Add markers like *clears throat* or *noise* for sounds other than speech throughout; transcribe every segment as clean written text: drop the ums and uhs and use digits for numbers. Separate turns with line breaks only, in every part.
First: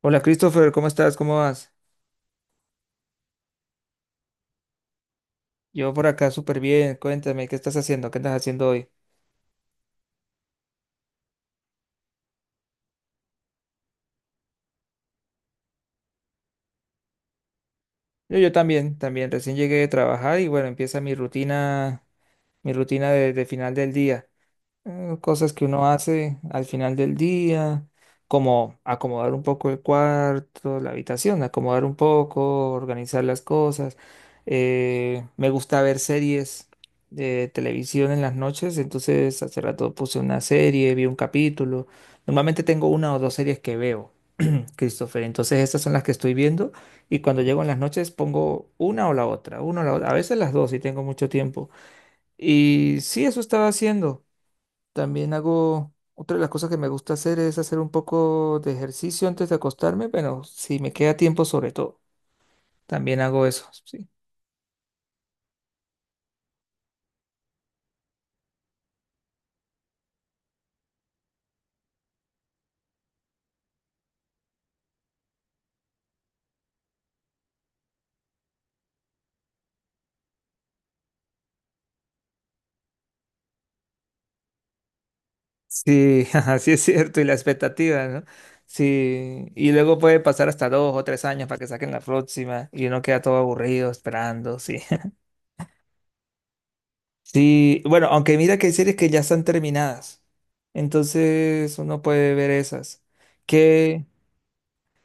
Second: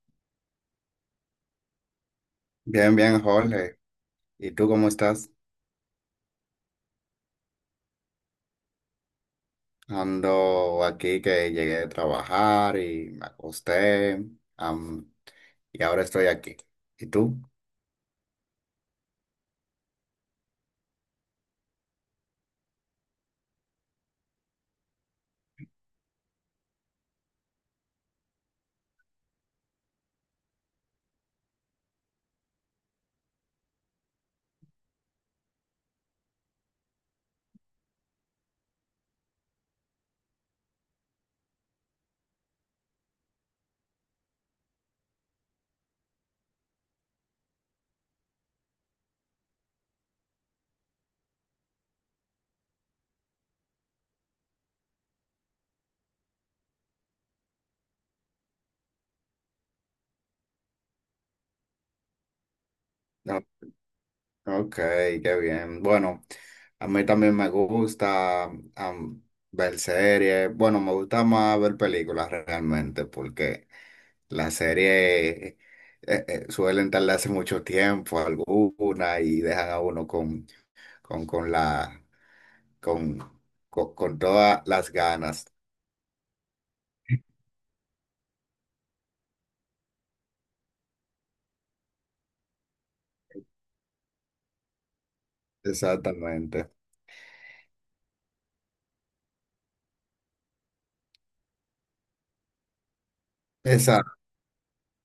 Hola Christopher, ¿cómo estás? ¿Cómo vas?
Bien, bien, Jorge. ¿Y tú cómo estás?
Yo por acá súper bien. Cuéntame, ¿qué estás haciendo? ¿Qué estás haciendo hoy?
Ando aquí que llegué de trabajar y me acosté, am, y ahora estoy aquí. ¿Y tú?
Yo también, también. Recién llegué de trabajar y bueno, empieza mi rutina de final del día, cosas que uno hace al final del día, como acomodar un poco el cuarto, la habitación, acomodar un poco, organizar las cosas. Me gusta ver series de televisión en las noches, entonces hace rato puse una serie, vi un capítulo. Normalmente tengo una o dos series que veo, Christopher, entonces estas son las que estoy viendo, y cuando llego en las noches pongo una o la otra, una o la otra, a veces las dos si tengo mucho tiempo. Y sí, eso estaba haciendo. También hago, otra de las cosas que me gusta hacer es hacer un poco de ejercicio antes de acostarme, pero si me queda tiempo sobre todo, también
No.
hago eso, sí.
Ok, qué bien. Bueno, a mí también me gusta am, ver series. Bueno, me gusta más ver películas realmente porque las series suelen tardarse mucho tiempo alguna y dejan a uno con la... con, co- con todas las ganas.
Sí, *laughs* ajá, sí es cierto, y la expectativa, ¿no? Sí, y luego puede pasar hasta dos o tres años para que saquen la próxima y uno queda todo aburrido esperando, sí. *laughs*
Exactamente.
Sí, bueno, aunque mira que hay series que ya están terminadas, entonces uno puede ver esas. Qué...
Exacto.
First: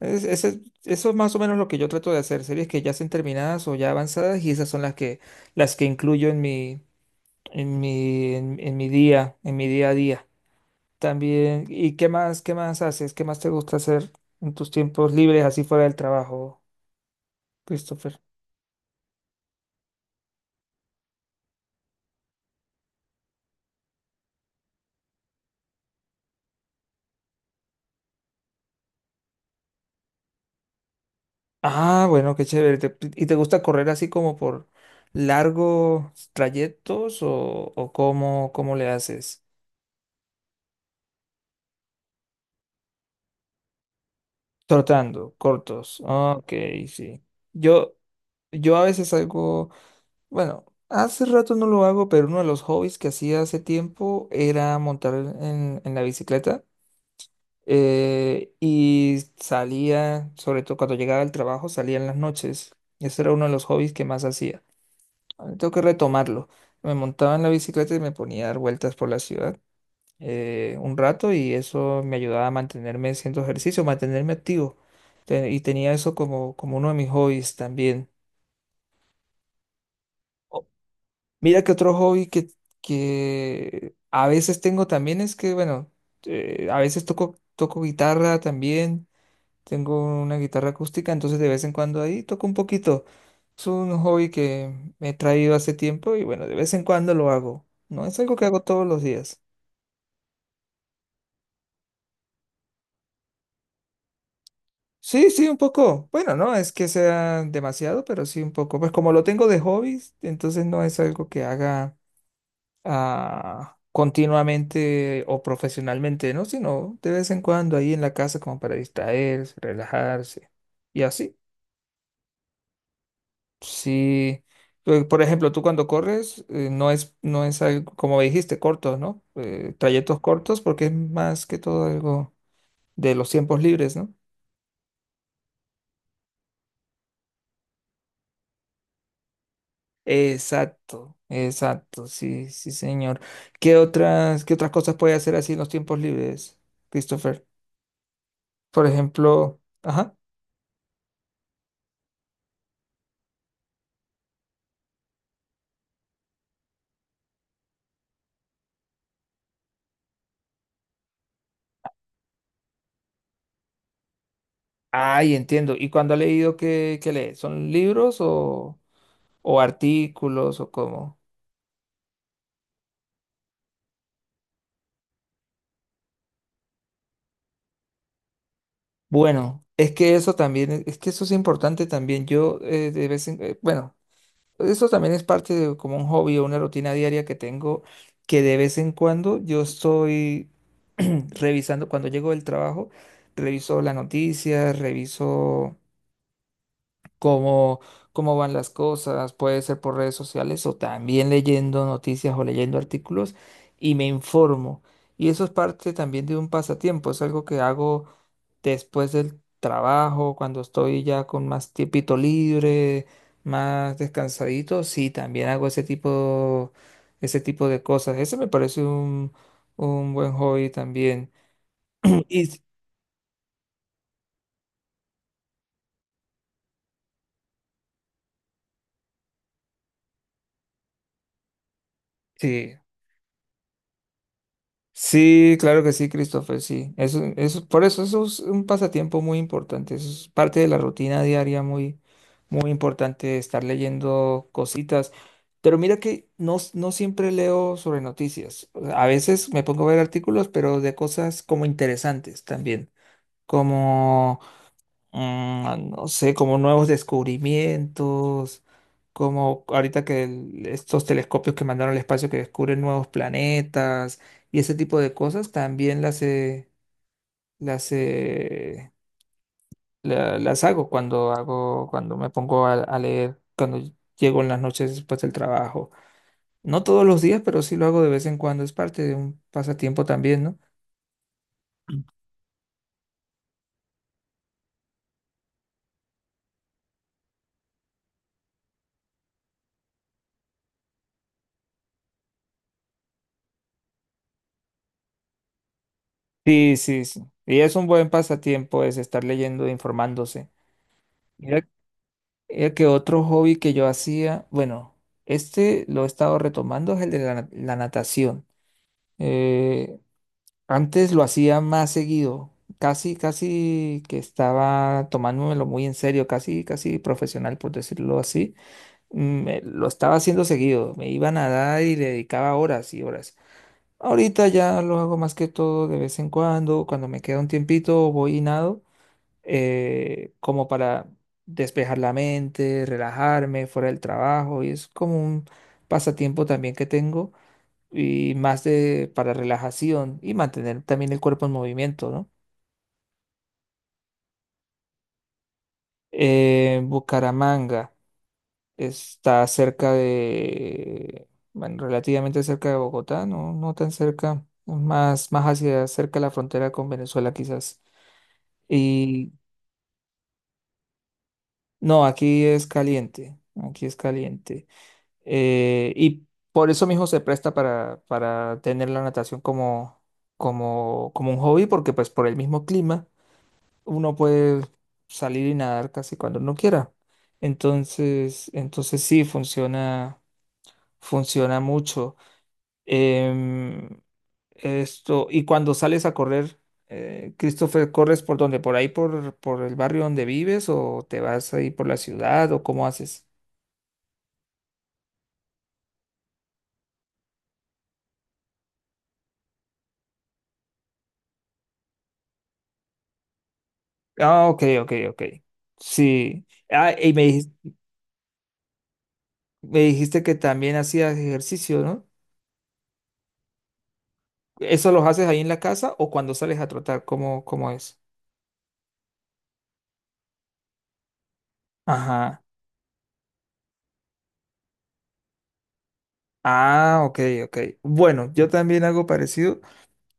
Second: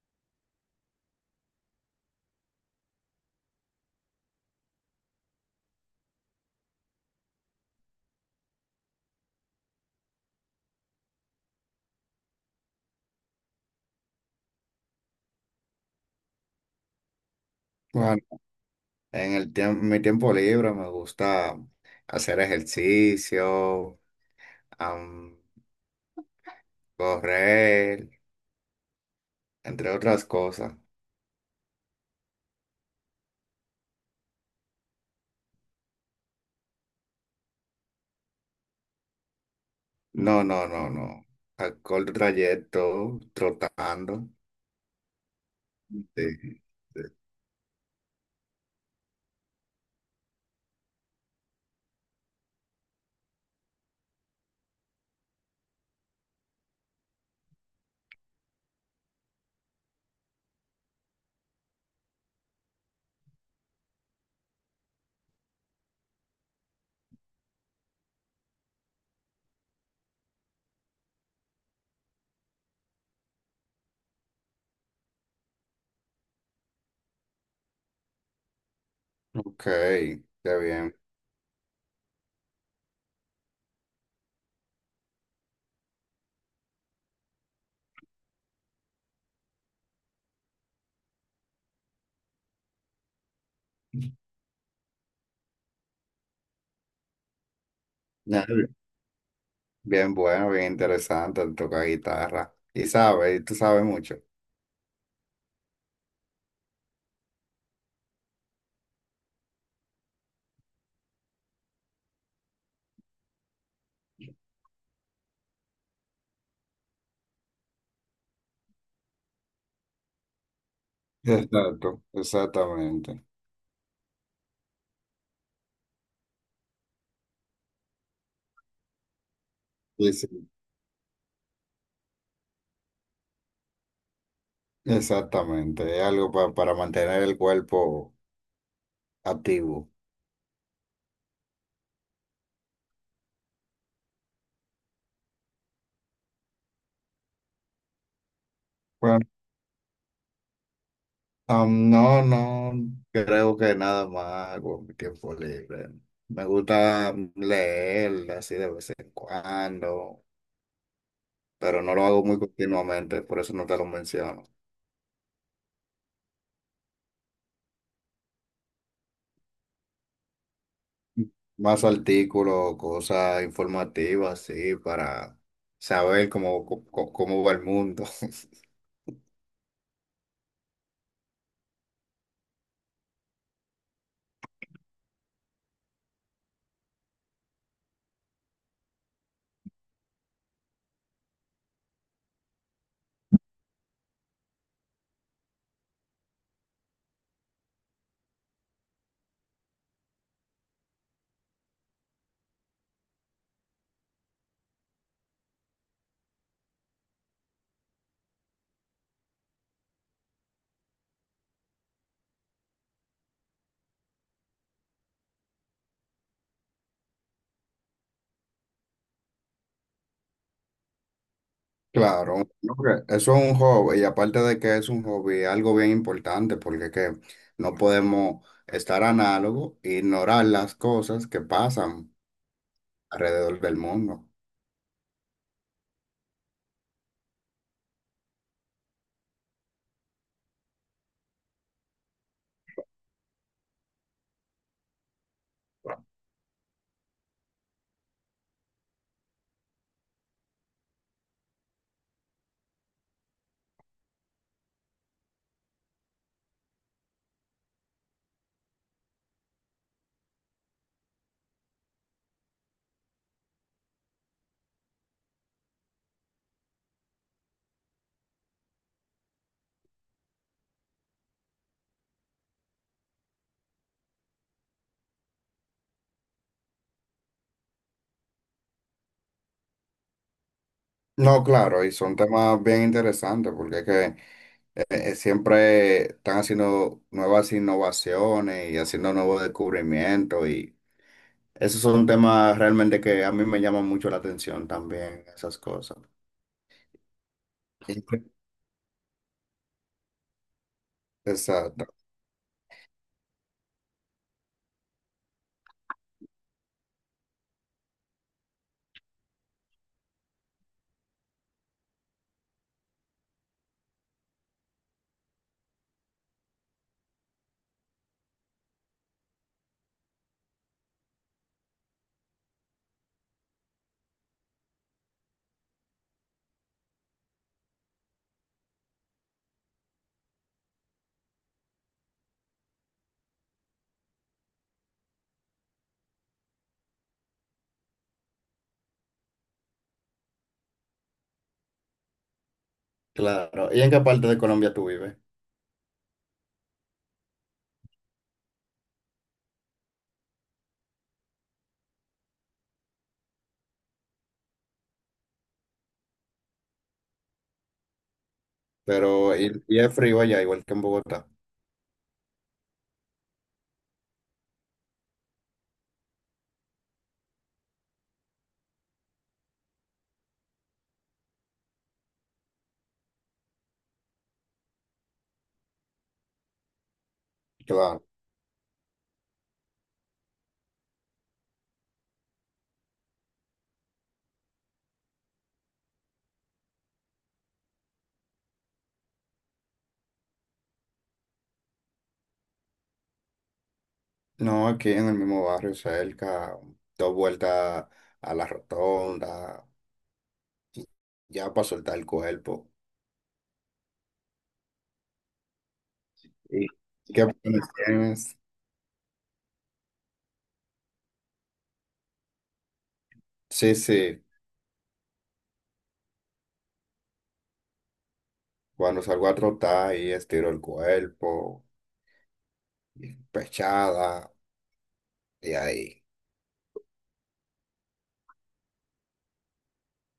Eso es más o menos lo que yo trato de hacer, series que ya estén terminadas o ya avanzadas, y esas son las que incluyo en mi, en mi, en mi día a día. También, ¿y qué más haces? ¿Qué más te gusta hacer en tus tiempos libres así fuera del trabajo,
Bueno,
Christopher?
en el mi tiempo libre me gusta hacer ejercicio, am, correr, entre otras cosas.
Ah, bueno, qué chévere. ¿Y te gusta correr así como por largos trayectos o cómo, cómo le haces?
No, no, no, no. A corto trayecto, trotando.
Trotando, cortos. Ok,
Sí. Sí.
sí. Yo, yo a veces salgo. Bueno, hace rato no lo hago, pero uno de los hobbies que hacía hace tiempo era montar en la bicicleta. Y salía, sobre todo cuando llegaba del trabajo, salía en las noches. Ese era uno de los hobbies que más hacía. Ahora tengo que retomarlo. Me montaba en la bicicleta y me ponía a dar vueltas por la ciudad un rato, y eso me ayudaba a mantenerme haciendo ejercicio, mantenerme activo. Y tenía eso como, como uno de mis hobbies también.
Ok, qué bien.
Mira que otro hobby que a veces tengo también es que, bueno, a veces toco, toco guitarra también, tengo una guitarra acústica, entonces de vez en cuando ahí toco un poquito. Es un hobby que me he traído hace tiempo y bueno, de vez en cuando lo hago. No es algo
Ya,
que hago
bien,
todos los días.
bien, bueno, bien interesante, toca guitarra. Y sabe y tú sabes mucho.
Sí, sí, un poco. Bueno, no es que sea demasiado, pero sí un poco. Pues como lo tengo de hobby, entonces no es algo que haga continuamente o profesionalmente, ¿no? Sino de vez en cuando ahí en la casa como para distraerse, relajarse y así.
Exacto, exactamente.
Sí, por ejemplo, tú cuando corres no es, no es algo, como dijiste, cortos, ¿no?
Sí,
Trayectos
sí.
cortos porque es más que todo algo de los tiempos libres, ¿no?
Exactamente, es algo para mantener el cuerpo activo.
Exacto, exacto, sí, sí, señor. Qué otras cosas puede hacer así en los tiempos libres, Christopher? Por
Bueno,
ejemplo, ajá.
no, no, creo que nada más con mi tiempo libre. Me gusta leer así de vez en cuando, pero no lo hago muy continuamente, por eso no te lo menciono.
Ay, entiendo. ¿Y cuando ha leído qué, qué lee? ¿Son libros o artículos o cómo?
Más artículos, cosas informativas, sí, para saber cómo va el mundo. *laughs*
Bueno, es que eso también, es que eso es importante también. Yo de vez en, bueno, eso también es parte de como un hobby o una rutina diaria que tengo, que de vez en cuando yo estoy *clears throat* revisando, cuando llego del trabajo, reviso las noticias, reviso cómo, cómo van las cosas, puede ser por redes sociales o también leyendo noticias o leyendo artículos, y me informo. Y eso es parte también de un pasatiempo, es algo que hago después del trabajo, cuando estoy ya con más tiempito libre, más descansadito, sí, también hago ese tipo de cosas. Ese me parece un buen hobby también. *clears throat*
Claro,
Y
no, que eso es un hobby y aparte de que es un hobby, algo bien importante porque que no podemos estar análogo e ignorar las cosas que pasan
sí.
alrededor del mundo.
Sí, claro que sí, Christopher, sí. Eso, por eso eso es un pasatiempo muy importante. Eso es parte de la rutina diaria muy, muy importante, estar leyendo cositas. Pero mira que no, no siempre leo sobre noticias. O sea, a veces me pongo a ver artículos, pero de cosas como interesantes también. Mm, ah, no sé, como nuevos descubrimientos, como ahorita que estos telescopios que mandaron al espacio que descubren nuevos planetas y ese tipo de cosas también las las hago cuando me pongo a leer cuando llego en las noches después del trabajo. No todos los días, pero sí lo hago de vez en cuando, es parte de un pasatiempo también, ¿no?
No, claro, y son temas bien interesantes porque que siempre están haciendo nuevas innovaciones y haciendo nuevos descubrimientos y esos son temas realmente que a mí me llaman mucho la atención también, esas cosas.
Sí, sí, sí. Y es un
¿Y en
buen
qué-
pasatiempo es estar leyendo e informándose.
Exacto,
Que otro hobby que yo hacía, bueno, este lo he estado retomando, es el de la, la natación. Eh, Antes lo hacía más seguido, casi, casi que estaba tomándomelo muy en serio, casi, casi profesional, por decirlo así. Lo estaba haciendo seguido, me iba a nadar y le dedicaba horas y horas. Ahorita ya lo hago más que todo de vez en cuando, cuando me queda un tiempito voy y nado como para despejar la mente, relajarme fuera del trabajo, y es como un pasatiempo también que tengo y más de para relajación y mantener también el cuerpo en movimiento, ¿no?
claro. ¿Y en qué parte de Colombia tú vives?
Bucaramanga está cerca de, bueno, relativamente cerca de Bogotá, no, no tan cerca, más, más hacia cerca de la frontera con Venezuela quizás. Y
Pero, y es frío allá, igual que en Bogotá.
no, aquí es caliente, aquí es caliente. Y por eso mismo se presta para tener la natación como, como, como un hobby, porque pues por el mismo clima uno puede salir y nadar casi cuando uno quiera.
Claro.
Entonces, entonces sí, funciona, funciona mucho. Em, Esto, y cuando sales a correr, Christopher, ¿corres por dónde? ¿Por ahí por el barrio donde vives o te vas ahí por la ciudad o cómo haces?
No, aquí en el mismo barrio, cerca, dos vueltas a la rotonda, y ya para soltar el cuerpo.
Ah, ok, ok, ok. Sí.
Sí.
Ah, y me,
¿Qué planes tienes?
me dijiste que también hacías ejercicio, ¿no?
Sí, sí,
¿Eso los haces ahí en la casa o cuando sales a trotar? ¿Cómo, cómo es?
cuando salgo a trotar y estiro el cuerpo,
Ajá.
y pechada, y ahí.
Ah, ok, ok. Bueno, yo también hago parecido.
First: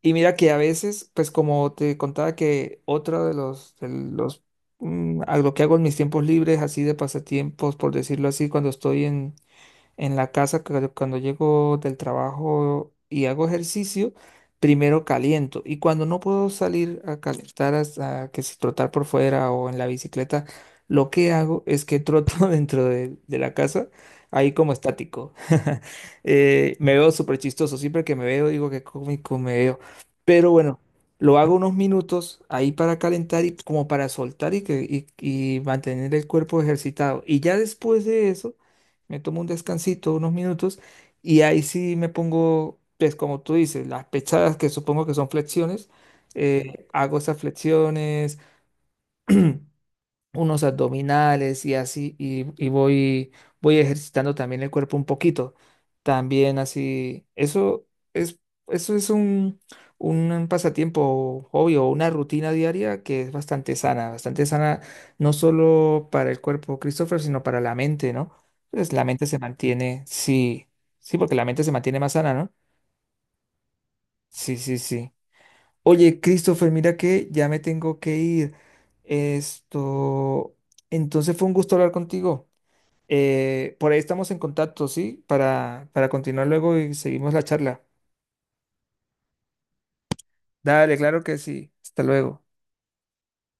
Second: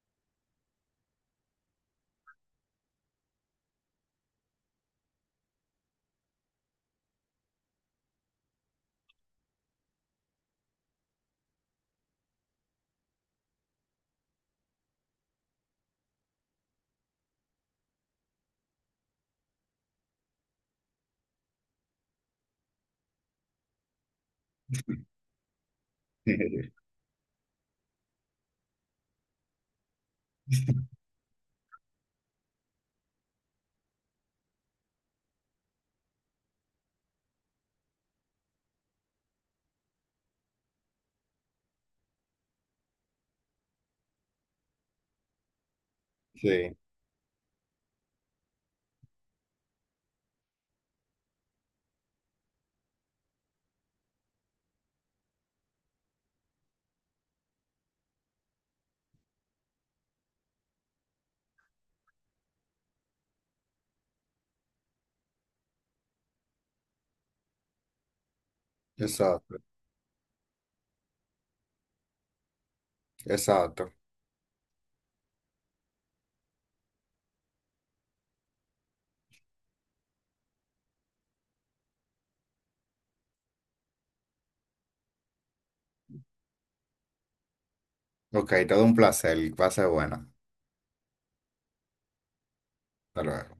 Y mira que a veces, pues como te contaba que otro de los, mm, a lo que hago en mis tiempos libres, así de pasatiempos, por decirlo así, cuando estoy en la casa, cuando llego del trabajo y hago ejercicio, primero caliento. Y cuando no puedo salir a calentar, hasta que si trotar por fuera o en la bicicleta, lo que hago es que troto *laughs* dentro de la casa, ahí como estático. *laughs*
*laughs*
Me veo súper chistoso. Siempre que me veo, digo que cómico me veo. Pero bueno. Lo hago unos minutos ahí para calentar y como para soltar y, que, y mantener el cuerpo ejercitado. Y ya después de eso, me tomo un descansito, unos minutos, y ahí sí me pongo, pues como tú dices, las pechadas que supongo que son flexiones,
Sí,
hago esas flexiones, *clears throat* unos abdominales y así, y voy, voy ejercitando también el cuerpo un poquito. También así, es, eso es un pasatiempo, obvio una rutina diaria que es bastante sana no solo para el cuerpo, Christopher, sino para la mente, ¿no? Pues la mente se
exacto,
mantiene, sí, sí, porque la mente se mantiene más sana, ¿no?
exacto.
Sí, sí, sí. Oye, Christopher, mira que ya me tengo que ir. Esto, entonces fue un gusto hablar contigo. Por ahí estamos en contacto, ¿sí? Para continuar luego y seguimos la charla.
Ok, todo un placer, va a ser buena.
Dale, claro que sí. Hasta luego.
Hasta luego.